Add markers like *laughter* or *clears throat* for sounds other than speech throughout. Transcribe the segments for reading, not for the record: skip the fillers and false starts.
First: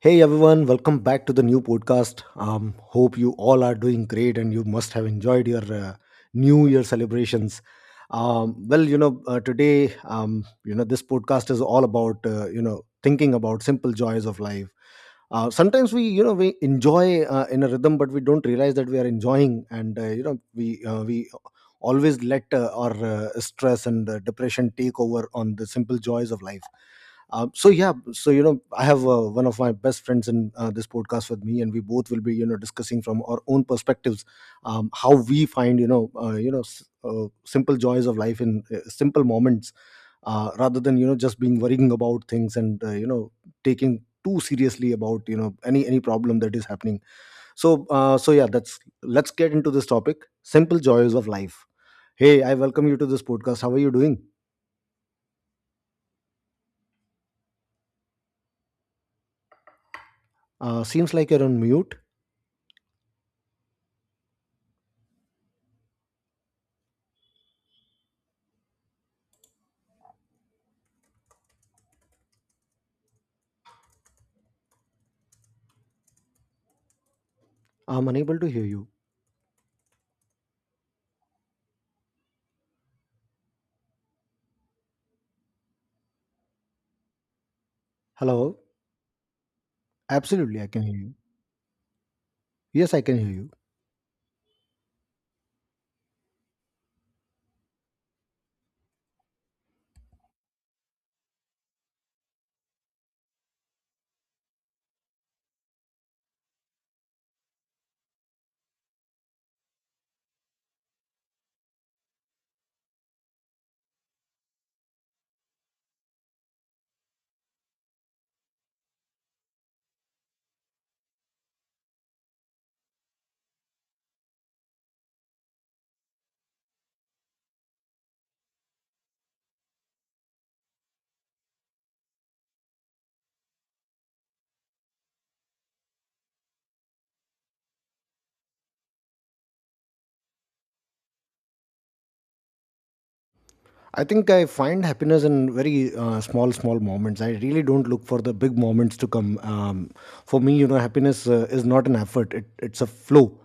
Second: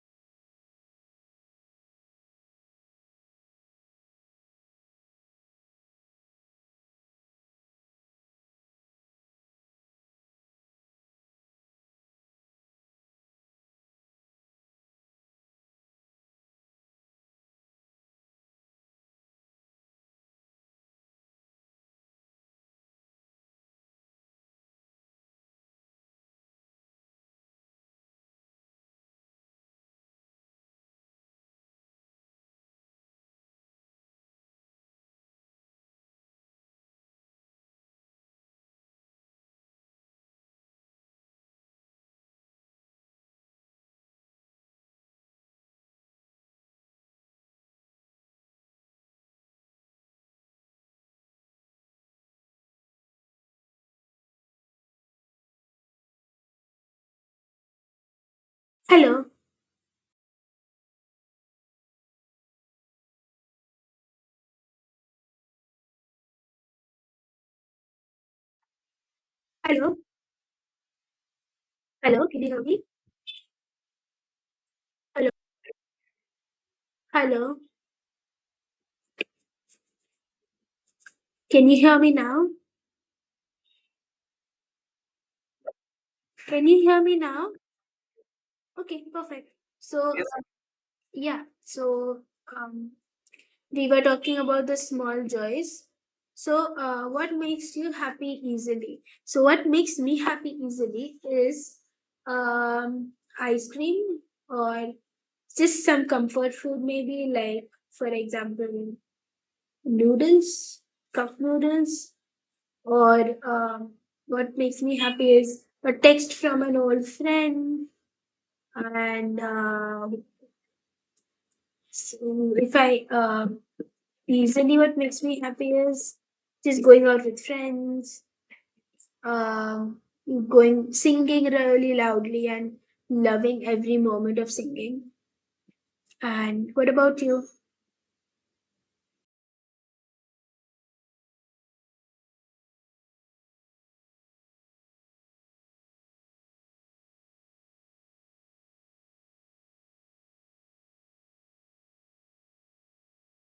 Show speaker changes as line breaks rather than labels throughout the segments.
Hey everyone, welcome back to the new podcast. Hope you all are doing great and you must have enjoyed your New Year celebrations. Well, you know, today, you know, This podcast is all about, thinking about simple joys of life. Sometimes we enjoy in a rhythm, but we don't realize that we are enjoying, and we always let our stress and depression take over on the simple joys of life. So I have one of my best friends in this podcast with me, and we both will be, you know, discussing from our own perspectives how we find, you know, simple joys of life in simple moments, rather than, you know, just being worrying about things, and, you know, taking too seriously about, you know, any problem that is happening. So yeah, that's, let's get into this topic, simple joys of life. Hey, I welcome you to this podcast. How are you doing?
Hello,
Seems like you're on mute.
hello, hello. Can you hear me? Hello, hello.
I'm unable to hear you.
Can you hear me now? Can you hear me now?
Hello.
Okay, perfect. So, yes. uh,
Absolutely, I can hear you.
yeah, so um,
Yes, I can hear you.
we were talking about the small joys. So, what makes you happy easily? So, what makes me happy easily is um, ice cream or just some comfort food, maybe like, for example, noodles, cup noodles, or what makes me happy is a text from an old friend, and s- if I usually what makes me happy is just going out with friends, um, going singing really loudly and loving every moment of singing. And what about you?
I think I find happiness in very small, small moments. I really don't look for the big moments to come. For me, you know, happiness is not an effort; it's a flow.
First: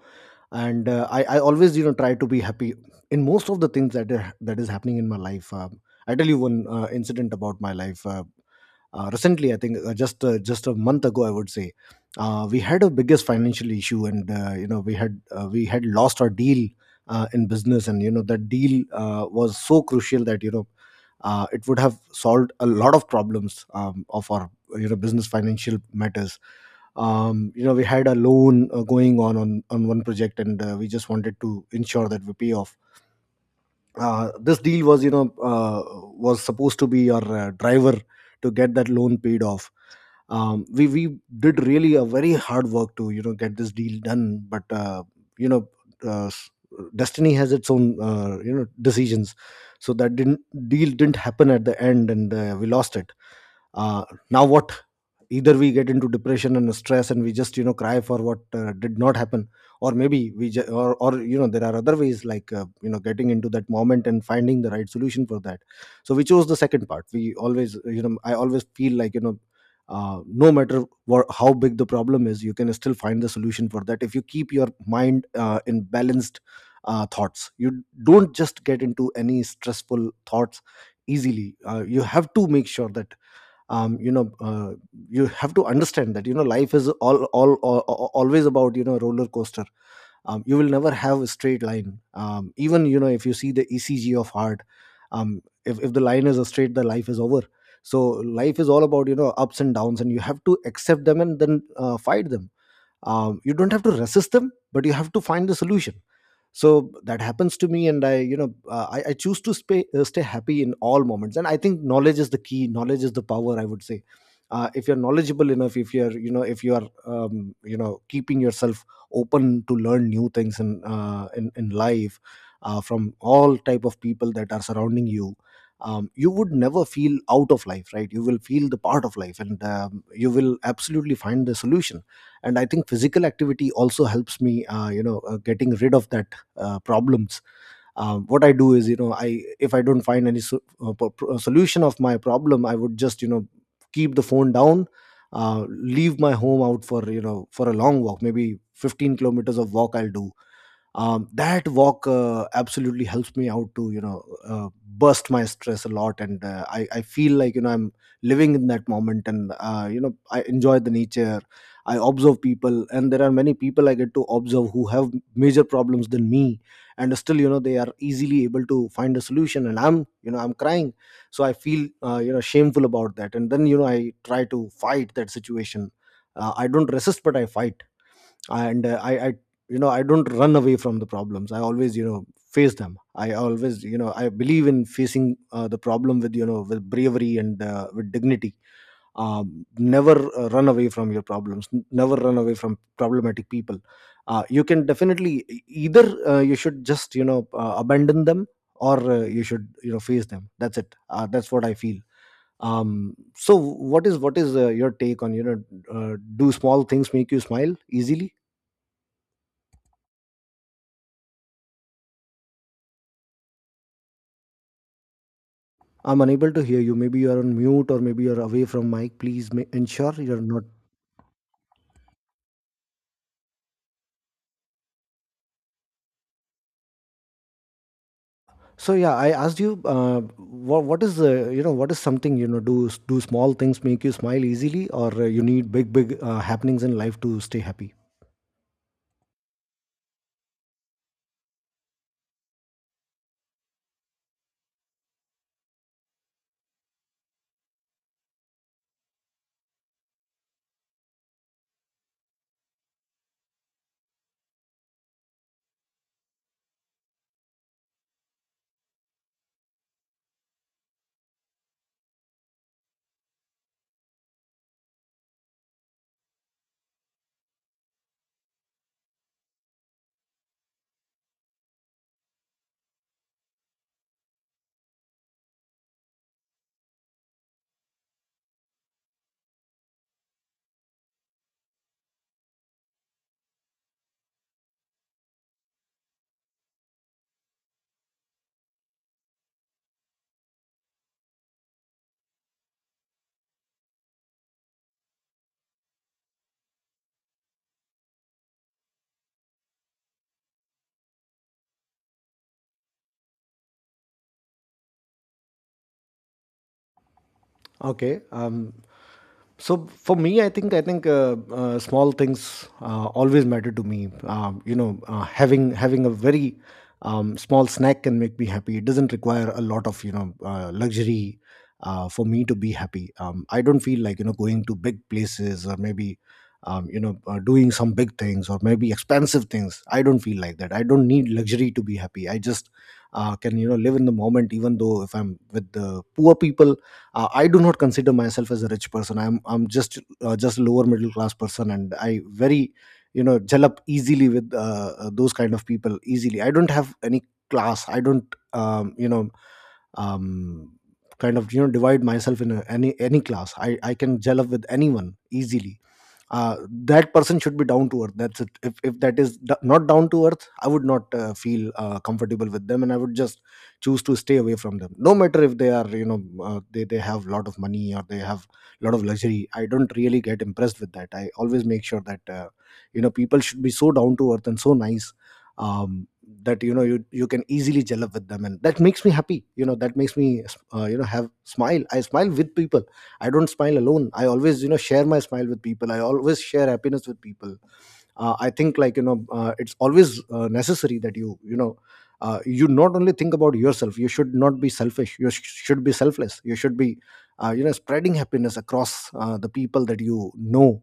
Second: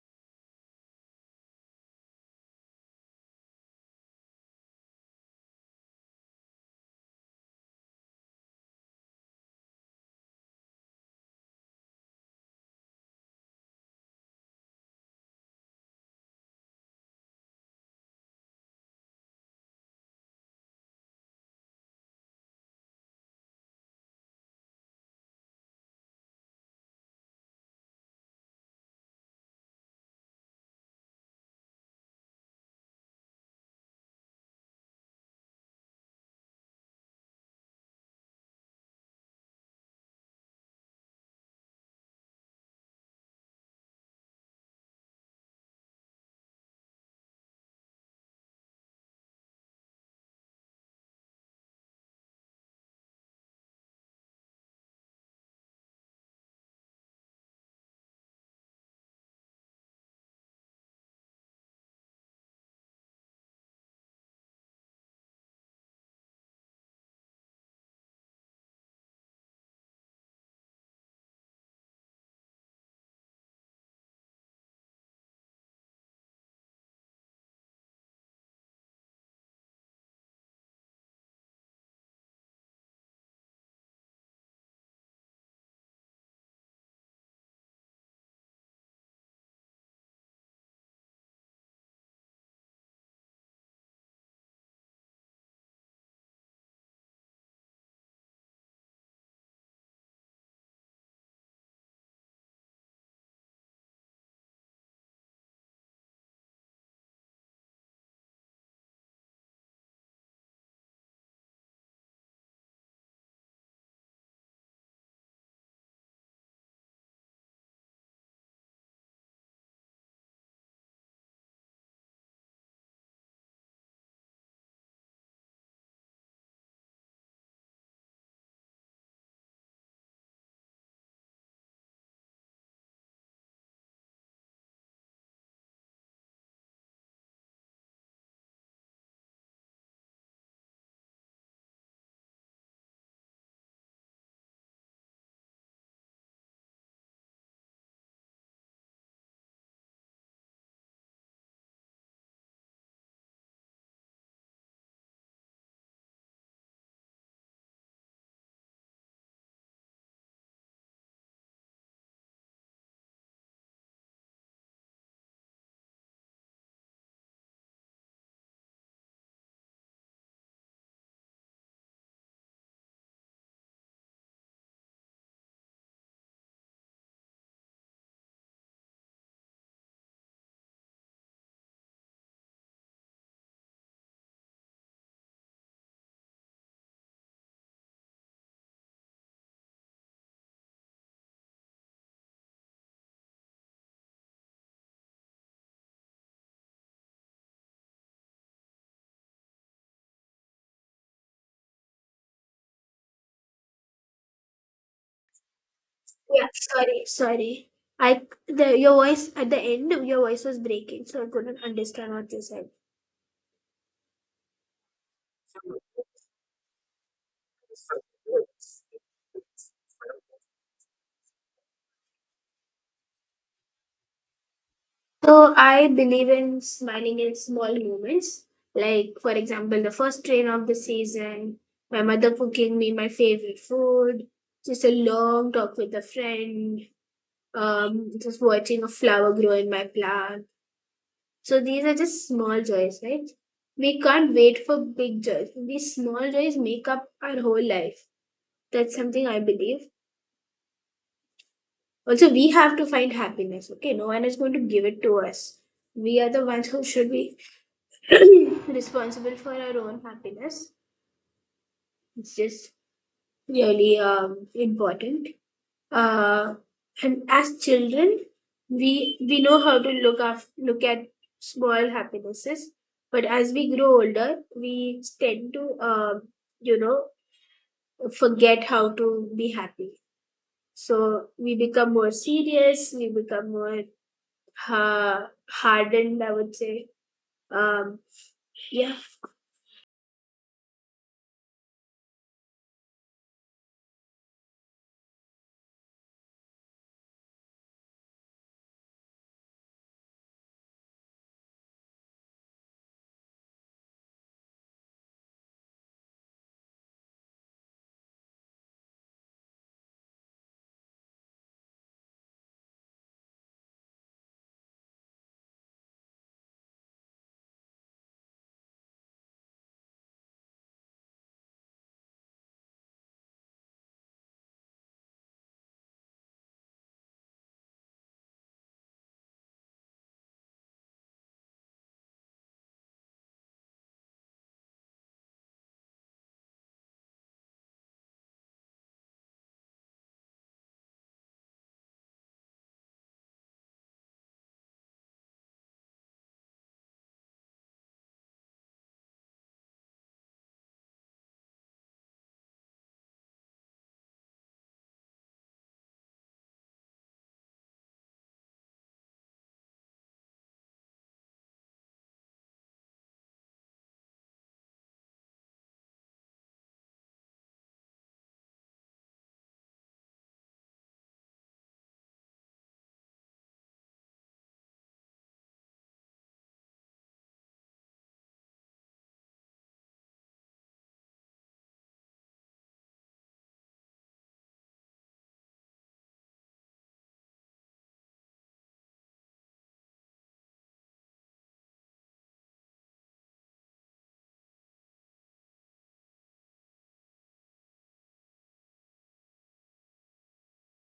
And I always, you know, try to be happy in most of the things that is happening in my life. I tell you one incident about my life. Recently I think, just a month ago, I would say, we had a biggest financial issue, and, you know, we had lost our deal in business. And you know, that deal, was so crucial that, you know, it would have solved a lot of problems of our, you know, business financial matters. You know, we had a loan going on on one project, and we just wanted to ensure that we pay off. This deal was, you know, was supposed to be our driver to get that loan paid off. We did really a very hard work to, you know, get this deal done. But you know uh, s- destiny has its own, you know, decisions. So that didn't deal didn't happen at the end, and we lost it. uh, Now what? Either we get into depression and stress, and we just, you know, cry for what did not happen, or maybe we ju- or you know, there are other ways, like, you know, getting into that moment and finding the right solution for that. So we chose the second part. We always, I always feel like, you know, no matter what, how big the problem is, you can still find the solution for that if you keep your mind in balanced thoughts. You don't just get into any stressful thoughts easily. You have to make sure that, um, you know uh, you have to understand that, you know, life is all always about, you know, roller coaster. You will never have a straight line. Even, you know, if you see the ECG of heart, if the line is a straight, the life is over. So life is all about, you know, ups and downs, and you have to accept them and then fight them. You don't have to resist them, but you have to find the solution. So that happens to me, and I, you know, I choose to stay, stay happy in all moments. And I think knowledge is the key, knowledge is the power, I would say. If you're knowledgeable enough, if you're, you know, if you are, you know, keeping yourself open to learn new things in life, from all type of people that are surrounding you, you would never feel out of life, right? You will feel the part of life, and you will absolutely find the solution. And I think physical activity also helps me getting rid of that problems. What I do is, you know, I, if I don't find any so, solution of my problem, I would just, you know, keep the phone down, leave my home out for, you know, for a long walk, maybe 15 kilometers of walk I'll do. That walk absolutely helps me out to, you know, burst my stress a lot. And I feel like, you know, I'm living in that moment, and you know, I enjoy the nature. I observe people, and there are many people I get to observe who have major problems than me, and still, you know, they are easily able to find a solution, and I'm, you know, I'm crying. So I feel, you know, shameful about that, and then, you know, I try to fight that situation. I don't resist, but I fight. And I you know, I don't run away from the problems. I always, you know, face them. I always, you know, I believe in facing the problem with, you know, with bravery and with dignity. Never run away from your problems. Never run away from problematic people. You can definitely, either you should just, you know, abandon them, or you should, you know, face them. That's it. That's what I feel. So what is your take on, you know,
Yeah,
do small
sorry,
things make you
sorry.
smile
I
easily?
the your voice at the end Your voice was breaking, so I couldn't understand what you said.
I'm unable to hear you. Maybe you are on mute or maybe you're away from mic. Please ensure you're not.
So I believe in smiling in small moments.
So
Like,
yeah, I
for
asked you,
example, the first train of the
what is the,
season,
you know, what is
my mother
something, you know,
cooking
do,
me my
do small
favorite
things make you
food,
smile
just
easily,
a
or you
long
need
talk
big,
with a
big
friend,
happenings in life to stay happy?
just watching a flower grow in my plant. So these are just small joys, right? We can't wait for big joys. These small joys make up our whole life. That's something I believe. Also, we have to find happiness, okay? No one is going to give it to us. We are the ones who should be *clears throat* responsible for our own happiness. It's just really important. Uh, and as children, we know how to look at small happinesses, but as we grow older, we tend to you know forget how to be happy. So we become more serious, we become more hardened, I would say. Um, yeah,
Okay. So for me, I think small things always matter to me. You know, having a very small snack can make me happy. It doesn't require a lot of, you know, luxury for me to be happy. I don't feel like, you know, going to big places, or maybe, doing some big things or maybe expensive things. I don't feel like that. I don't need luxury to be happy. I just can, you know, live in the moment, even though if I'm with the poor people. I do not consider myself as a rich person. I'm just lower middle class person, and I very, you know, gel up easily with those kind of people easily. I don't have any class. I don't um, kind of, you know, divide myself in a, any class. I can gel up with anyone easily. uh, that person should be down to earth. That's it. If that is not down to earth, I would not feel comfortable with them, and I would just choose to stay away from them, no matter if they are, you know, they have a lot of money, or they have a lot of luxury. I don't really get impressed with that. I always make sure that, you know, people should be so down to earth and so nice, um, that, you know, you can easily gel up with them, and that makes me happy. You know, that makes me, you know, have smile. I smile with people. I don't smile alone. I always, you know, share my smile with people. I always share happiness with people. I think, like, you know, it's always necessary that you know, you not only think about yourself. You should not be selfish. You should be selfless. You should be you know, spreading happiness across the people, that, you know,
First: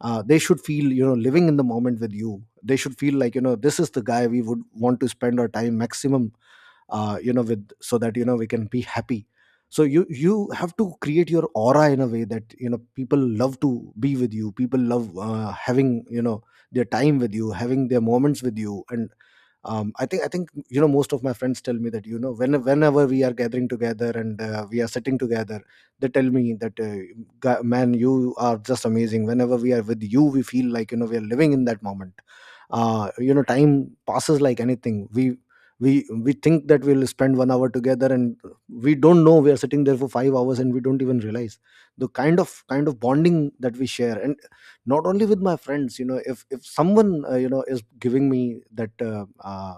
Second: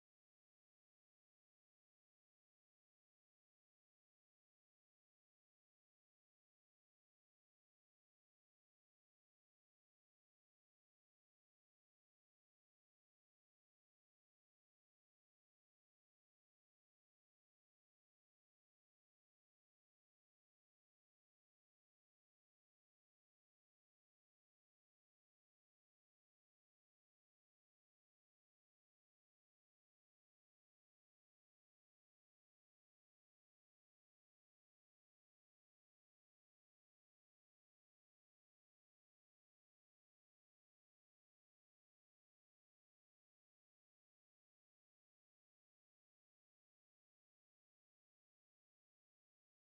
they should feel, you know, living in the moment with you. They should feel like, you know, this is the guy we would want to spend our time maximum you know with, so that, you know, we can be happy. So you have to create your aura in a way that, you know, people love to be with you. People love having, you know, their time with you, having their moments with you. And I think you know, Most of my friends tell me that whenever we are gathering together and we are sitting together, they tell me that "Ga- man, you are just amazing. Whenever we are with you, we feel like we are living in that moment. Time passes like anything. We think that we'll spend 1 hour together, and we don't know we are sitting there for 5 hours, and we don't even realize the kind of bonding that we share. And not only with my friends, if someone is giving me that uh, uh,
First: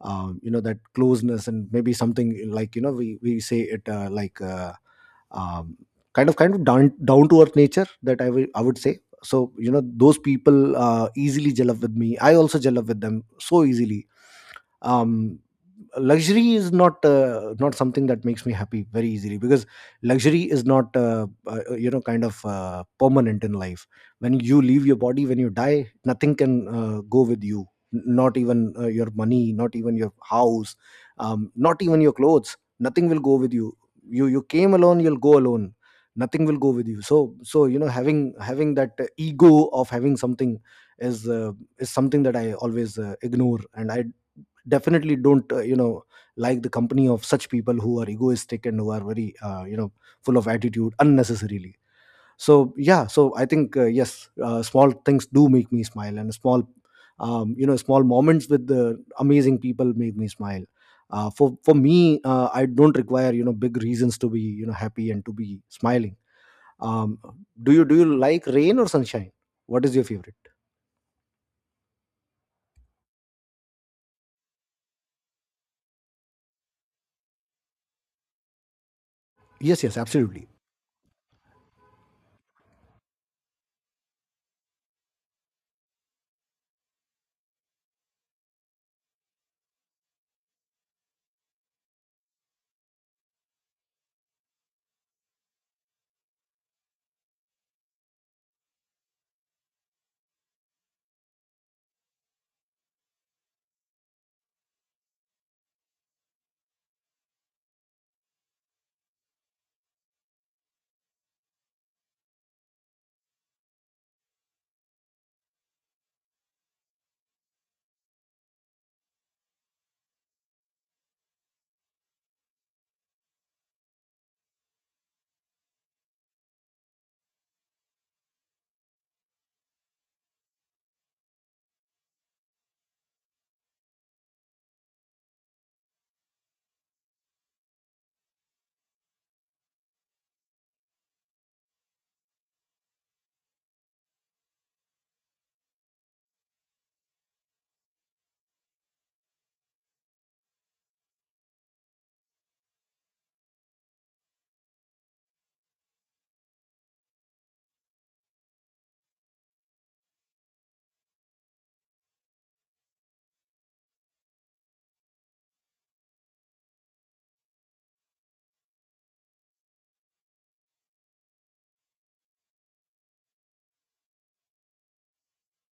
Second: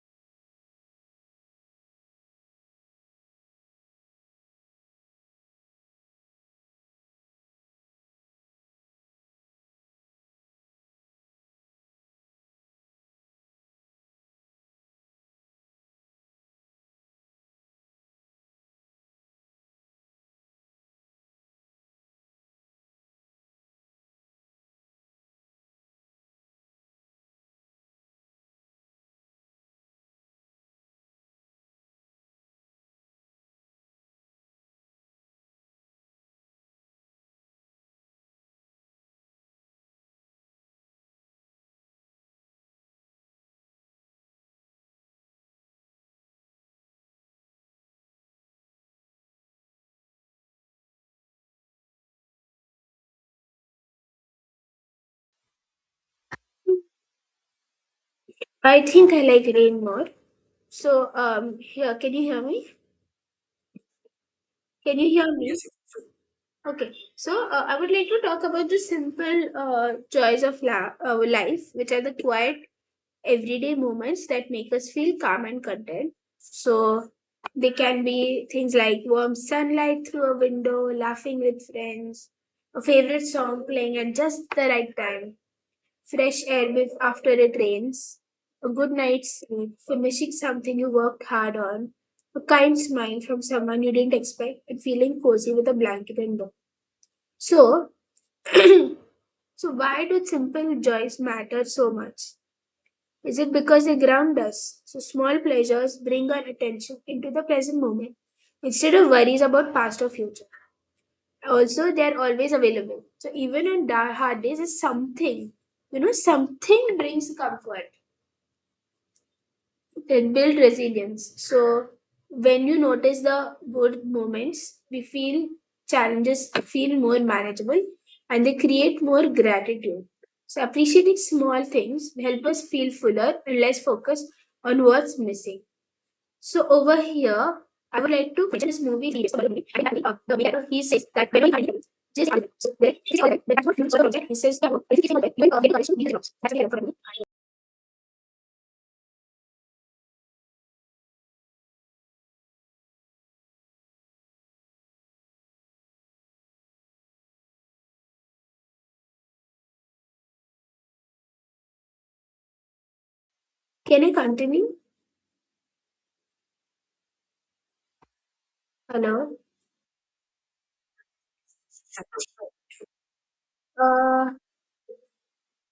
um, you know that closeness and maybe something like we say it um, kind of down to earth nature that I would say. So those people easily gel up with me. I also gel up with them so easily. Um, Luxury is not not something that makes me happy very easily, because luxury is not kind of permanent in life. When you leave your body, when you die, nothing can go with you. Not even your money, not even your house, not even your clothes, nothing will go with you. You came alone, you'll go alone, nothing will go with you. So having that ego of having something is uh, is something that I always ignore, and I definitely don't like the company of such people who are egoistic and who are very full of attitude unnecessarily. So yeah, so I think yes, small things do make me smile, and small you know small moments with
I
the
think I like
amazing
rain
people
more.
make me smile.
So,
For
here, can
me,
you hear
I
me?
don't require, big reasons to be,
Can you
happy and
hear
to
me? Yes.
be smiling.
Okay,
um,
so
do
I
you
would
do you
like to talk
like
about
rain
the
or sunshine?
simple
What is your favorite?
joys of life, which are the quiet everyday moments that make us feel calm and content. So they can be things like warm
Yes, yes,
sunlight through a
absolutely.
window, laughing with friends, a favorite song playing at just the right time, fresh air after it rains, a good night's sleep, finishing something you worked hard on, a kind smile from someone you didn't expect, and feeling cozy with a blanket and book. So, *clears throat* so why do simple joys matter so much? Is it because they ground us? So small pleasures bring our attention into the present moment instead of worries about past or future. Also, they are always available. So even on hard days, it's something, something brings comfort. It builds resilience. So when you notice the good moments, we feel challenges feel more manageable and they create more gratitude. So appreciating small things help us feel fuller and less focused on what's missing. So over here, I would like to mention this movie series about the movie. I think, the main character, he says that whenever he finds himself, just ask him. So he's all right, but that's what fuels all the project. He says that, "Oh, if you keep on get the knowledge to be jobs." That's what he had for me. Can I continue? Hello. Uh,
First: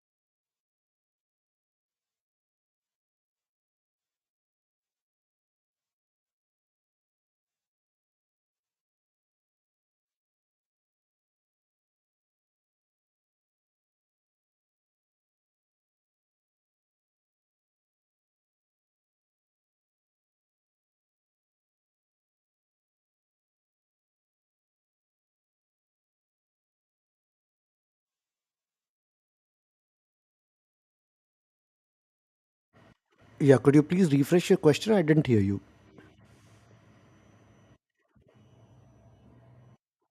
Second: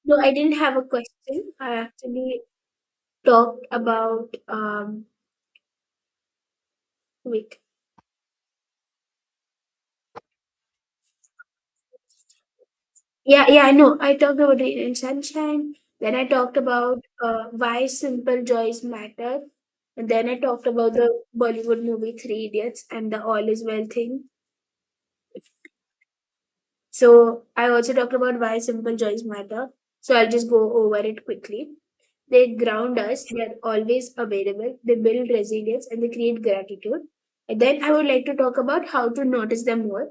No, I didn't have a question. I actually talked about wait. Yeah, yeah, I know. I talked about rain and sunshine. Then I talked about why simple joys matter. And then I talked about the Bollywood movie Three Idiots and the All Is Well thing. So I also talked about why simple joys matter. So I'll just go over it quickly. They ground us, they are
Yeah, could you please
always
refresh your
available,
question?
they
I didn't
build
hear you.
resilience, and they create gratitude. And then I would like to talk about how to notice them more.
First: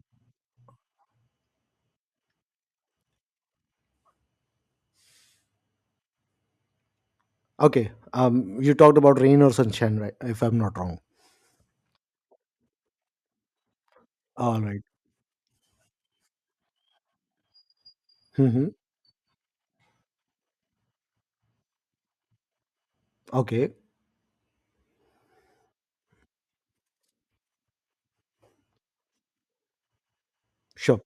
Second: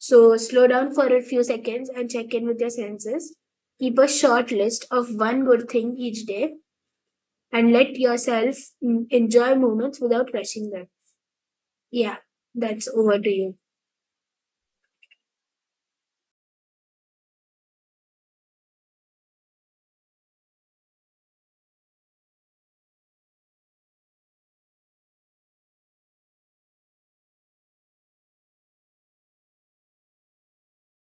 So slow down for a few seconds and check in with your senses. Keep a short list of one good thing each day and
Okay.
let yourself
You talked about rain or
enjoy
sunshine,
moments
right?
without
If I'm
rushing
not
them.
wrong.
Yeah, that's over to you.
All right. Mm-hmm. Okay. Sure.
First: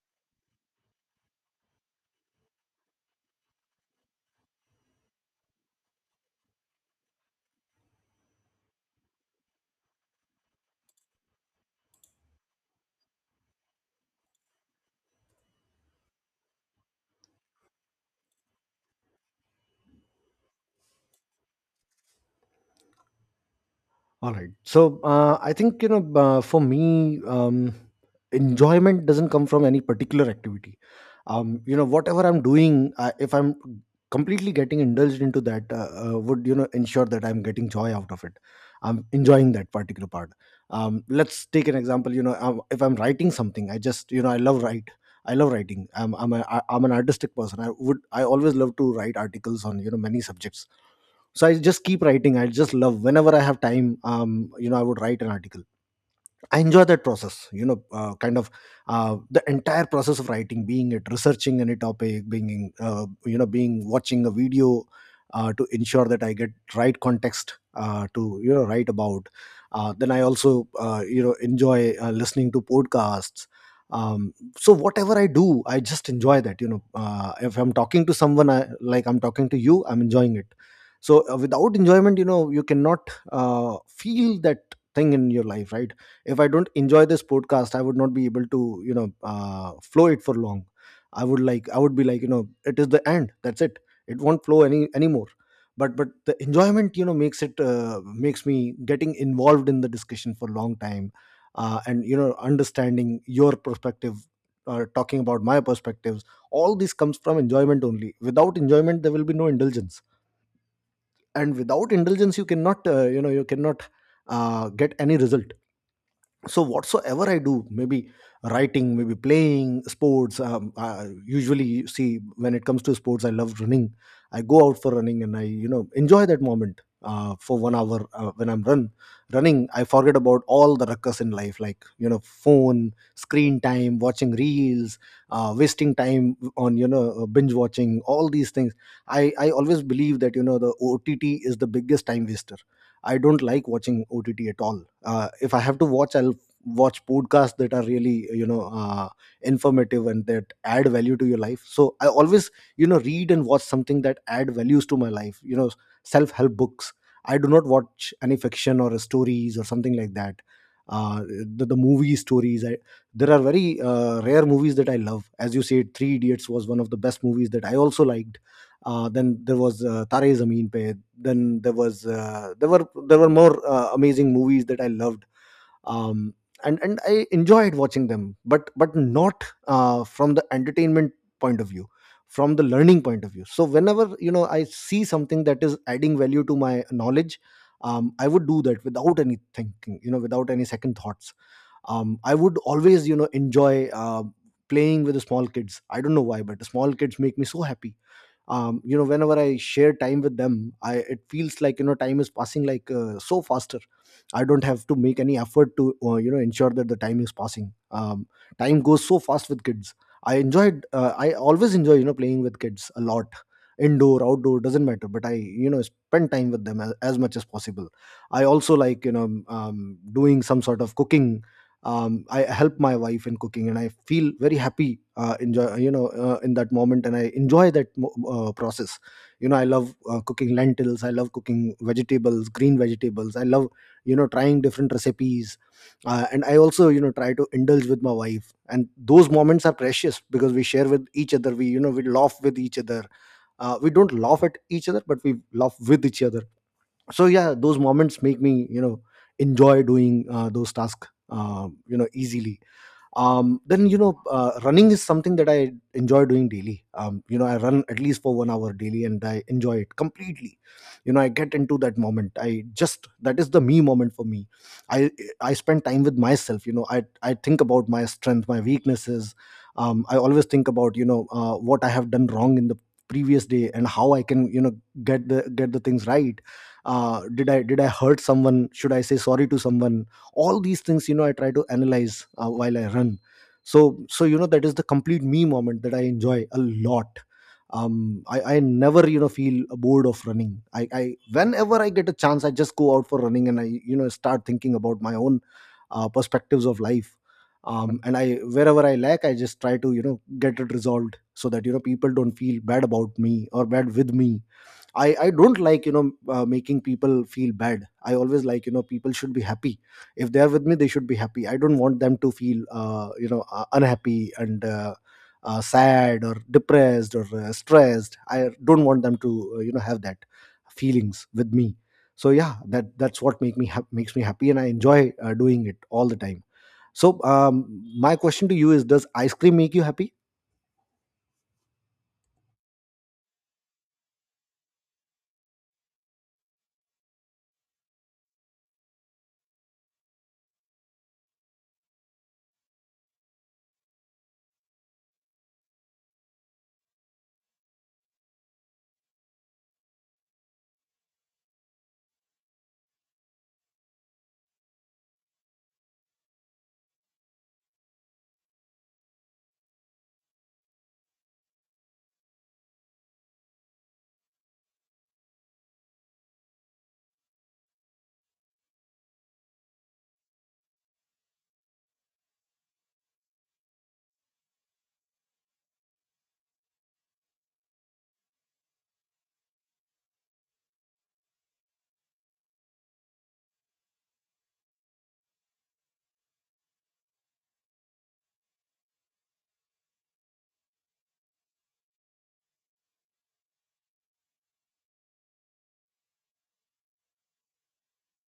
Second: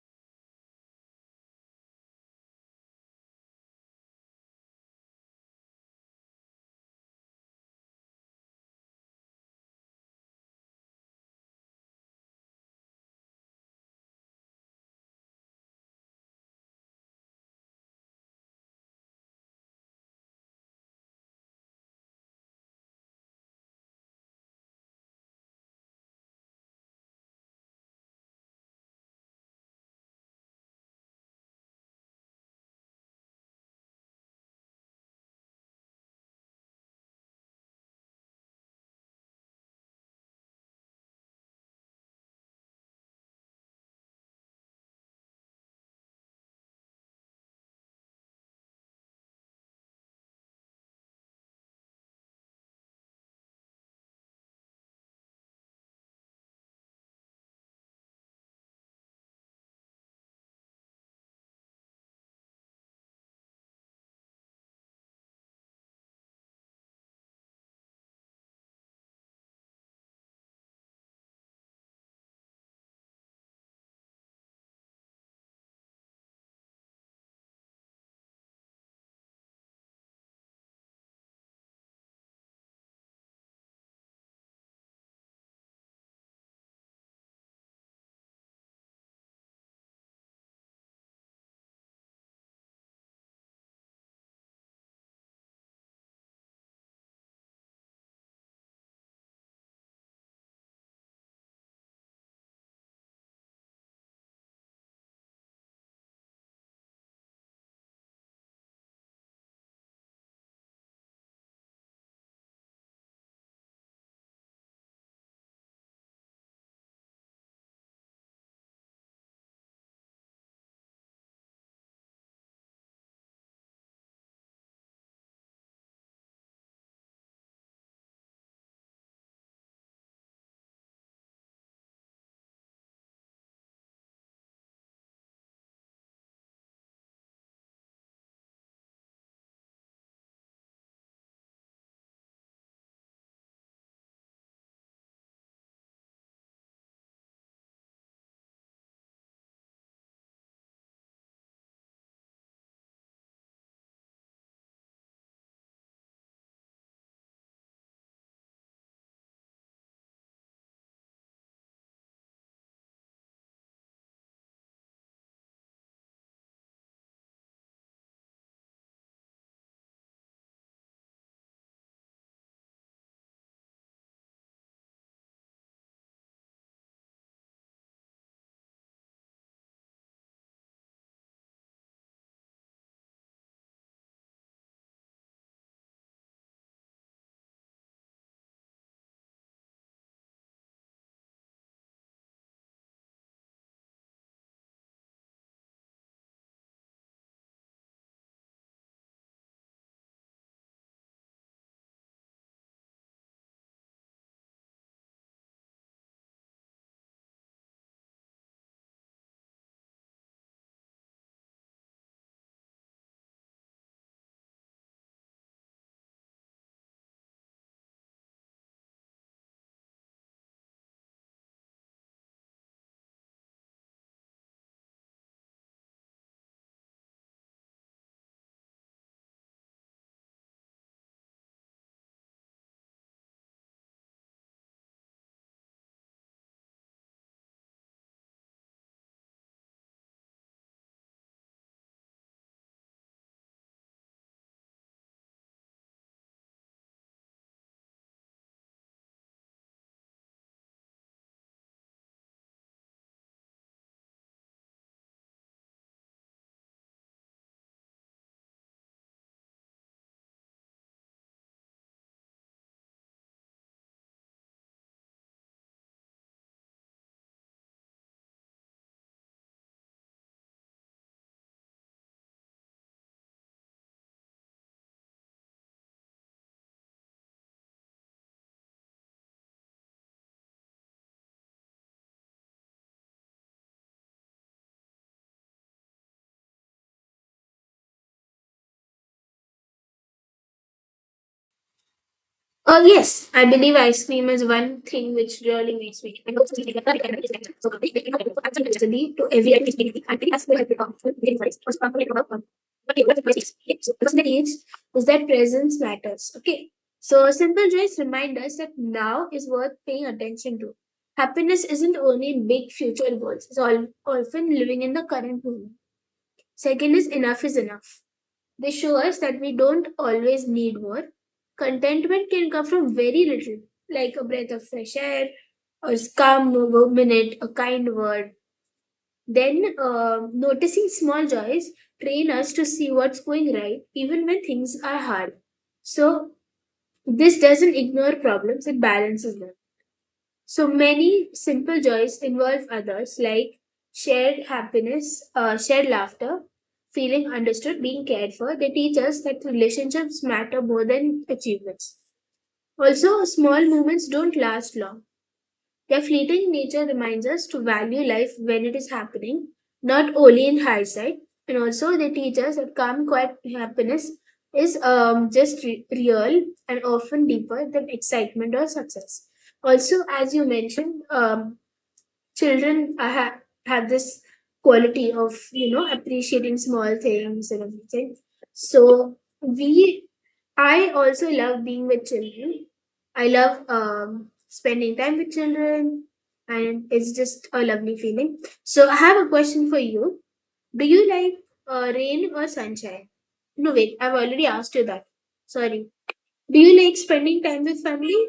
All right. So I think for me, enjoyment doesn't come from any particular activity. Whatever I'm doing, if I'm completely getting indulged into that, would, ensure that I'm getting joy out of it. I'm enjoying that particular part. Let's take an example. If I'm writing something, I just, I love write. I love writing. I'm an artistic person. I always love to write articles on, many subjects, so I just keep writing. I just love, whenever I have time, I would write an article. I enjoy that process, kind of the entire process of writing, being it researching any topic, being, being watching a video to ensure that I get right context to, write about. Then I also, enjoy listening to podcasts. So whatever I do, I just enjoy that. If I'm talking to someone, like I'm talking to you, I'm enjoying it. So without enjoyment, you cannot feel that thing in your life, right? If I don't enjoy this podcast, I would not be able to, flow it for long. I would, I would be like, it is the end, that's it. It won't flow anymore. But the enjoyment, makes it makes me getting involved in the discussion for a long time, and understanding your perspective, talking about my perspectives. All this comes from enjoyment only. Without enjoyment, there will be no indulgence, and without indulgence, you cannot, you cannot get any result. So whatsoever I do, maybe writing, maybe playing sports. I usually, you see, when it comes to sports, I love running. I go out for running, and I, enjoy that moment for 1 hour when I'm running. I forget about all the ruckus in life, like, phone screen time, watching reels, wasting time on, binge watching all these things. I always believe that, the OTT is the biggest time waster. I don't like watching OTT at all. If I have to watch, I'll watch podcasts that are really, informative, and that add value to your life. So I always, read and watch something that add values to my life, self help books. I do not watch any fiction or stories or something like that. uh, the movie stories, there are very rare movies that I love. As you said, Three Idiots was one of the best movies that I also liked. Then there was Tare Zameen Pe. Then there was there were more amazing movies that I loved, um, and I enjoyed watching them, but not from the entertainment point of view, from the learning point of view. So whenever, I see something that is adding value to my knowledge, I would do that without any thinking, without any second thoughts. I would always, enjoy. Playing with the small kids, I don't know why, but the small kids make me so happy. Whenever I share time with them, I it feels like, time is passing so faster. I don't have to make any effort to, ensure that the time is passing. Time goes so fast with kids. I always enjoy, playing with kids a lot. Indoor, outdoor doesn't matter, but I, spend time with them as much as possible. I also like, doing some sort of cooking. I help my wife in cooking and I feel very happy, enjoy, in that moment, and I enjoy that process. I love cooking lentils, I love cooking vegetables, green vegetables, I love, trying different recipes, and I also, try to indulge with my wife, and those moments are precious, because we share with each other, we you know we laugh with each other. We don't laugh at each other, but we laugh with each other. So yeah, those moments make me, enjoy doing those tasks, easily. Then, running is something that I enjoy doing daily. I run at least for 1 hour daily, and I enjoy it completely. I get into that moment. I just That is the me moment for me. i I spend time with myself. I think about my strength, my weaknesses. I always think about, what I have done wrong in the previous day, and how I can, get the things right. Did I hurt someone? Should I say sorry to someone? All these things, I try to analyze while I run. So that is the complete me moment that I enjoy a lot. I never, feel bored of running. I whenever I get a chance, I just
Oh
go out for
yes, I
running, and I,
believe ice cream
start
is
thinking
one
about my
thing
own
which really makes me. I also
perspectives
think
of
that I
life.
can make it. So, I think I can
And I,
actually
wherever I
just
lack,
to
I
every
just try to,
activity. I think that's where
get
I
it
become
resolved,
very
so
nice.
that,
First, I'm going
people
to work
don't
on.
feel bad
Okay,
about
what's the first
me
is?
or
Okay,
bad
so, the
with
first thing
me.
is
i
that
i don't
presence
like,
matters. Okay,
making people
so
feel
simple
bad.
joys
I
remind
always
us
like,
that
people
now
should be
is worth
happy.
paying
If they are
attention
with me,
to.
they should be happy. I
Happiness
don't
isn't
want them to
only
feel
big future goals; it's all
unhappy,
often
and
living in the current moment.
sad or
Second is
depressed or
enough is enough.
stressed. I
They
don't
show
want them
us
to,
that we don't
have that
always need more.
feelings with me. So
Contentment can
yeah,
come
that
from
that's
very
what make
little,
me hap makes
like
me
a
happy,
breath
and I
of fresh
enjoy
air,
doing it
a
all the time.
calm
So
minute, a kind
my
word.
question to you is, does ice cream make
Then,
you happy?
noticing small joys train us to see what's going right, even when things are hard. So, this doesn't ignore problems, it balances them. So many simple joys involve others, like shared happiness, shared laughter, feeling understood, being cared for. They teach us that relationships matter more than achievements. Also, small moments don't last long. Their fleeting nature reminds us to value life when it is happening, not only in hindsight. And also, they teach us that calm, quiet happiness is just real and often deeper than excitement or success. Also, as you mentioned, children I have this quality of appreciating small things and everything. So we i also love being with children. I love spending time with children, and it's just a lovely feeling. So I have a question for you. Do you like rain or sunshine? No, wait, I've already asked you that. Sorry. Do you like spending time with family?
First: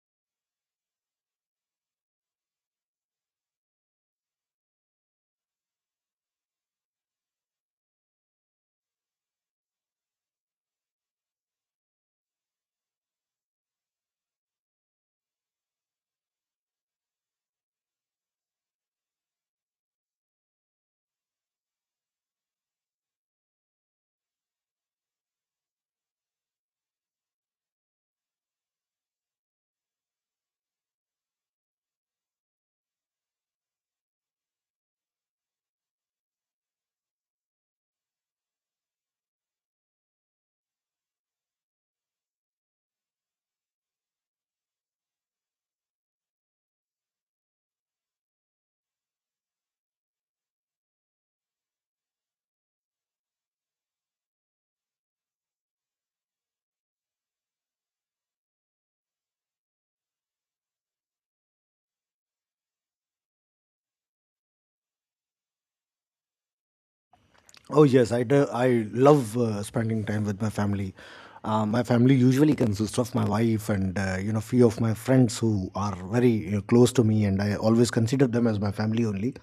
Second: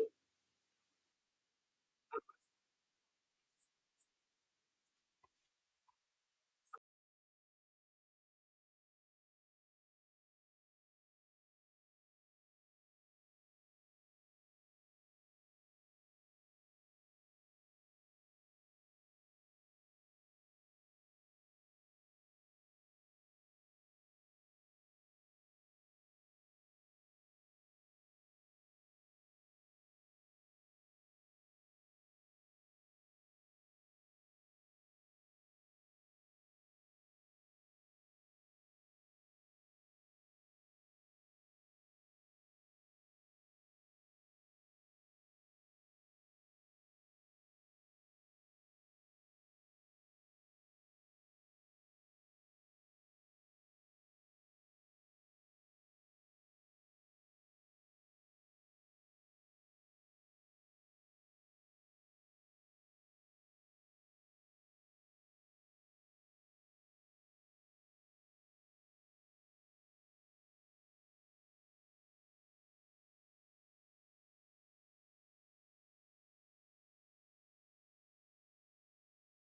Oh yes, I do. I love spending time with my family. My family usually consists of my wife and few of my friends who are very, close to me, and I always consider them as my family only.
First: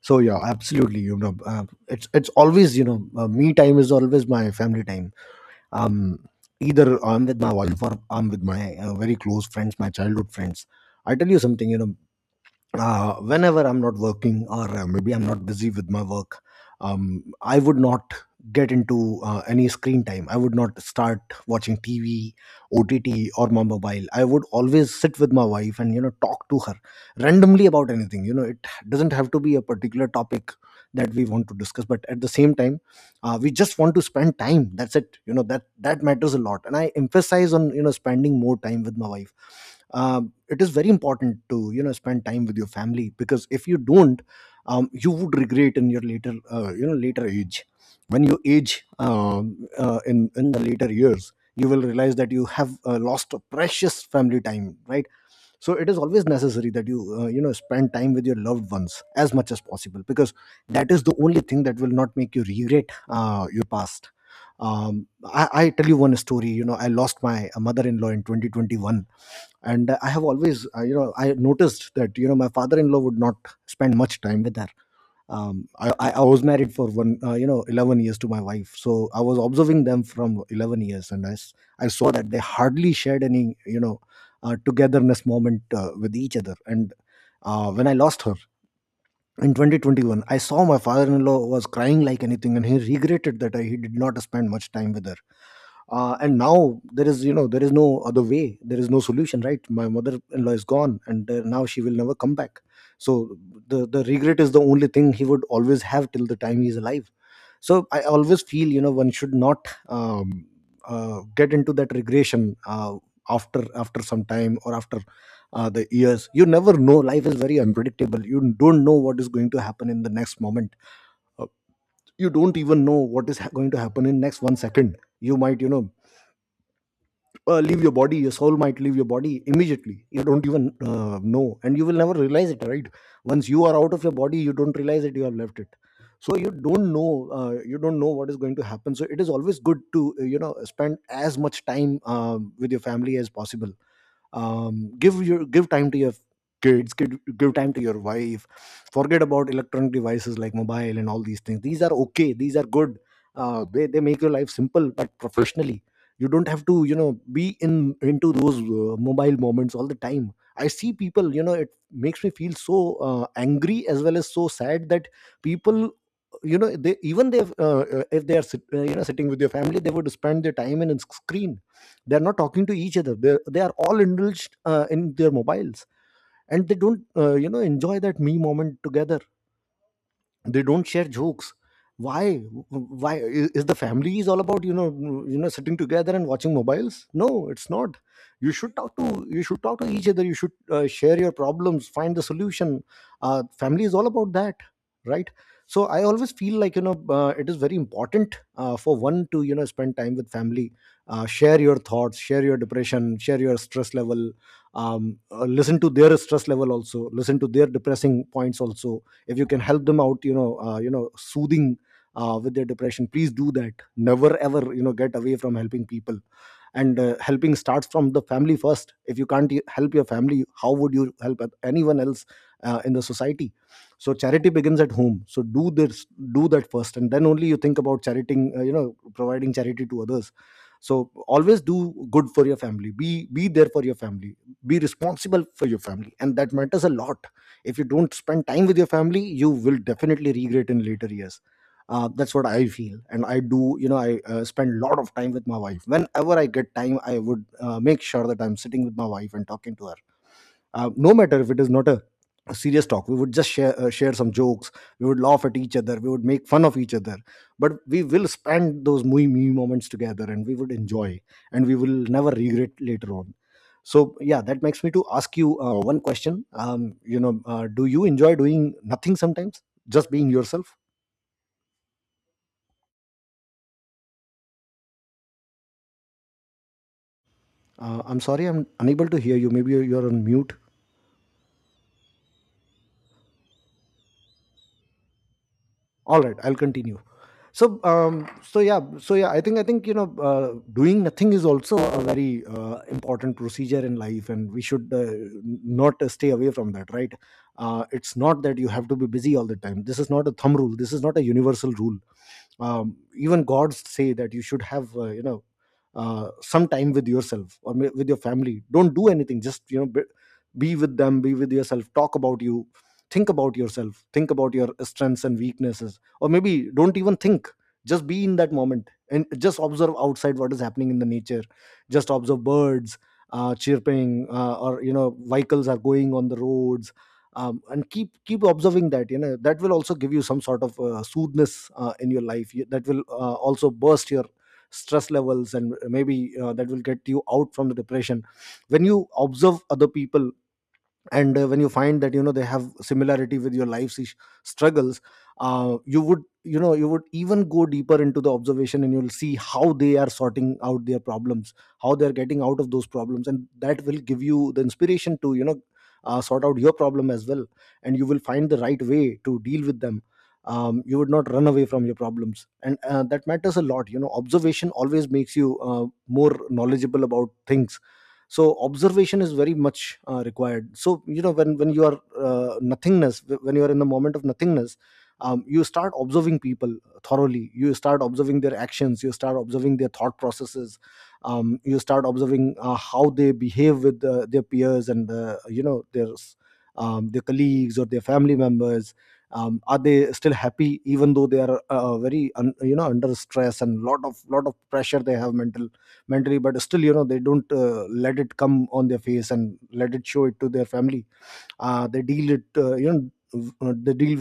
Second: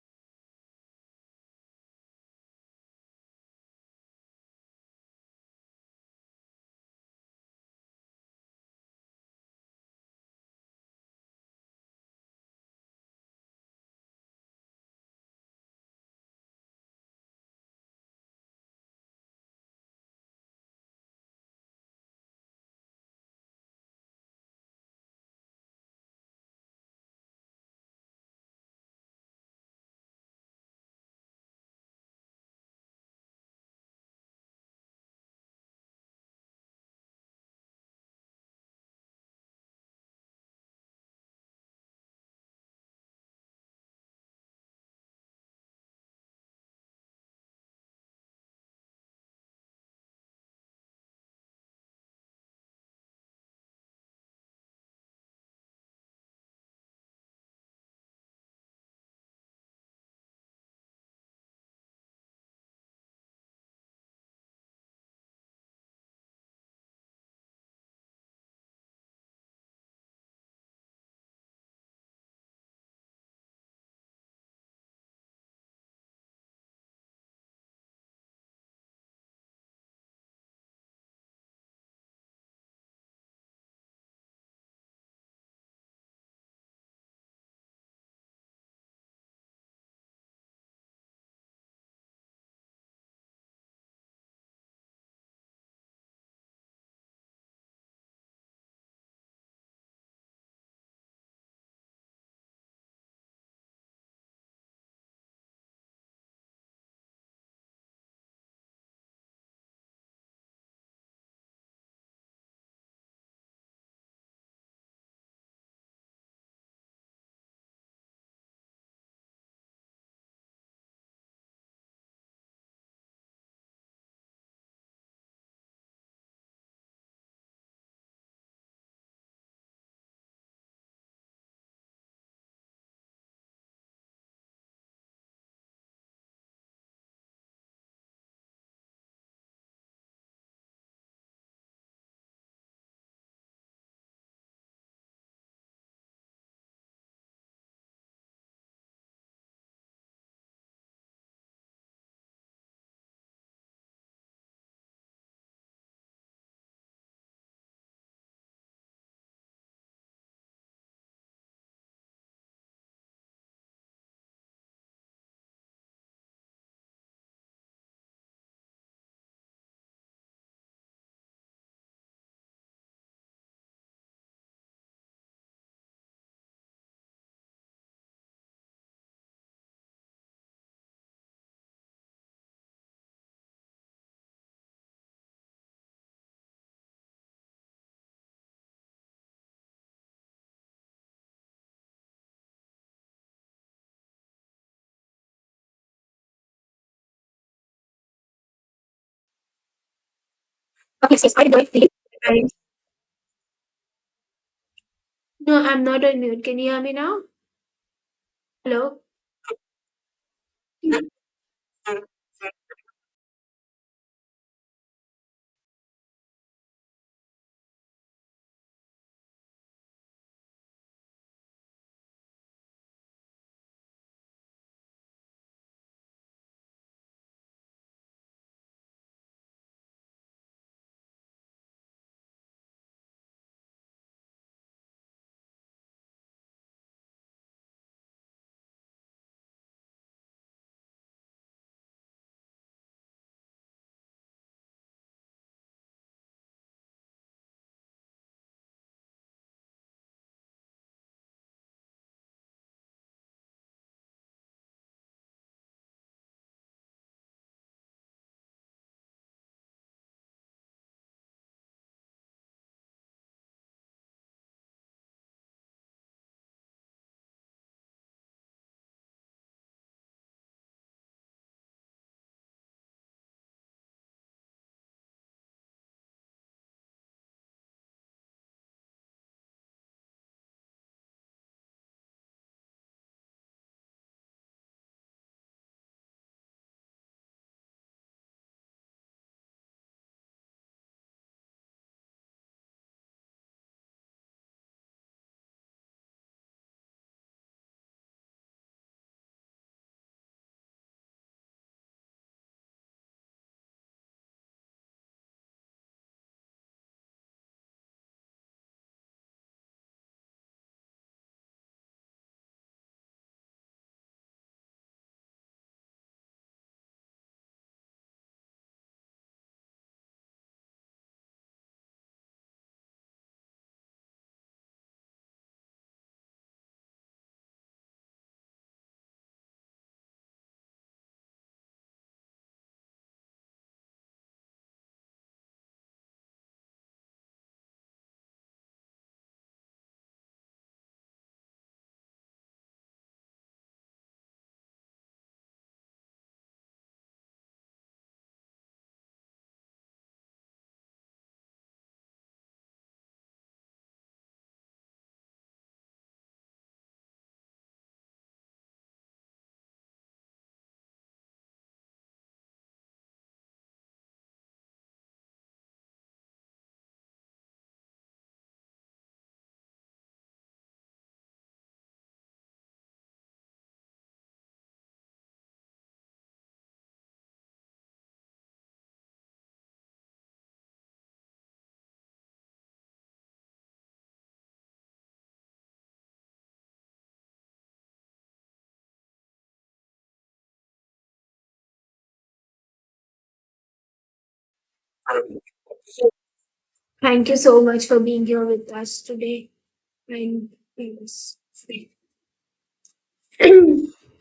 So yeah, absolutely. It's always me time is always my family time. Um, Either I'm with my wife or I'm with my very close friends, my childhood friends. I tell you something. Whenever I'm not working or maybe I'm not busy with my work, I would not get into any screen time. I would not start watching TV, OTT, or my mobile. I would always sit with my wife and talk to her randomly about anything. You know, it doesn't have to be a particular topic that we want to discuss, but at the same time, we just want to spend time. That's it. You know that matters a lot, and I emphasize on spending more time with my wife Uh, it is very important to spend time with your family, because if you don't, you would regret in your later, later age. When you age, in the later years, you will realize that you have lost a precious family time, right? So it is always necessary that you you know spend time with your loved ones as much as possible, because that is the only thing that will not make you regret your past. I tell you one story. You know, I lost my mother-in-law in 2021, and I have always I noticed that my father-in-law would not spend much time with her. I was married for one, 11 years to my wife. So I was observing them from 11 years, and I saw that they hardly shared any, togetherness moment with each other. And when I lost her, in 2021, I saw my father-in-law was crying like anything, and he regretted that he did not spend much time with her. And now there is, there is no other way, there is no solution, right? My mother-in-law is gone, and now she will never come back. So the regret is the only thing he would always have till the time he is alive. So I always feel, one should not get into that regression after some time, or after the years. You never know, life is very unpredictable. You don't know what is going to happen in the next moment Uh, you don't even know what is going to happen in next one second. You might, you know, leave your body. Your soul might leave your body immediately, you don't even know, and you will never realize it, right? Once you are out of your body, you don't realize that you have left it. So you don't know, you don't know what is going to happen. So it is always good to spend as much time, with your family as possible. Give your, give time to your kids, give time to your wife. Forget about electronic devices like mobile and all these things. These are okay, these are good. They make your life simple, but professionally you don't have to, you know, be in into those mobile moments all the time. I see people, you know, it makes me feel so angry as well as so sad that people, you know, they even they, if they are sitting with your family, they would spend their time in a screen. They're not talking to each other, they are all indulged in their mobiles, and they don't, enjoy that me moment together. They don't share jokes. Why? Why is the family is all about, you know, you know sitting together and watching mobiles? No, it's not. You should talk to, you should talk to each other. You should, share your problems, find the solution. Family is all about that, right? So I always feel like, you know, it is very important, for one to, you know, spend time with family.
Oh, yes, yes, I
Share
do.
your thoughts, share
I-
your depression, share your stress level.
no
Listen
I'm
to
not
their
on mute.
stress
Can you
level
hear me
also,
now?
listen to their depressing points also.
Hello.
If you can help them out, you know, soothing, with their depression, please do that. Never ever, you know, get away from helping people. And helping starts from the family first. If you can't help your family, how would you help anyone else in the society? So charity begins at home. So do this, do that first, and then only you think about chariting, providing charity to others. So always do good for your family. Be there for your family, be responsible for your family, and that matters a lot. If you don't spend time with your family, you will definitely regret in later years. That's what I feel, and I do. You know, I spend a lot of time with my wife. Whenever I get time, I would make sure that I'm sitting with my wife and talking to her. No matter if it is not a serious talk, we would just share some jokes. We would laugh at each other, we would make fun of each other, but we will spend those me moments together, and we would enjoy, and we will never regret later on. So yeah, that makes me to ask you one question. Do you enjoy doing nothing sometimes, just being yourself? I'm sorry, I'm unable to hear you. Maybe you're on mute. All right, I'll continue. So yeah, I think, you know, doing nothing is also a very important procedure in life, and we should, not stay away from that, right? It's not that you have to be busy all the time. This is not a thumb rule, this is not a universal rule. Even gods say that you should have, some time with yourself, or with your family. Don't do anything, just, you know, be with them, be with yourself, talk about you, think about yourself, think about your strengths and weaknesses, or maybe don't even think. Just be in that moment, and just observe outside what is happening in the nature. Just observe birds chirping, or you know, vehicles are going on the roads. And keep observing that, you know, that will also give you some sort of soothness in your life. That will, also burst your stress levels, and maybe that will get you out from the depression. When you observe other people, and when you find that, you know, they have similarity with your life's struggles, you would, you know, you would even go deeper into the observation, and you'll see how they are sorting out their problems, how they're getting out of those problems, and that will give you the inspiration to, you know, sort out your problem as well, and you will find the right way to deal with them. You would not run away from your problems, and that matters a lot. You know, observation always makes you more knowledgeable about things. So observation is very much required. So you know, when you are nothingness, when you are in the moment of nothingness, you start observing people thoroughly. You start observing their actions, you start observing their thought processes, you start observing how they behave with their peers, and their their colleagues or their family members. Are they still happy even though they are, very un, you know under stress and lot of pressure they have mental, mentally? But still, you know, they
Thank you
don't,
so much for
let
being
it
here
come
with
on their
us
face,
today.
and let it show it to
And
their
*clears throat*
family.
yes.
They deal it, they deal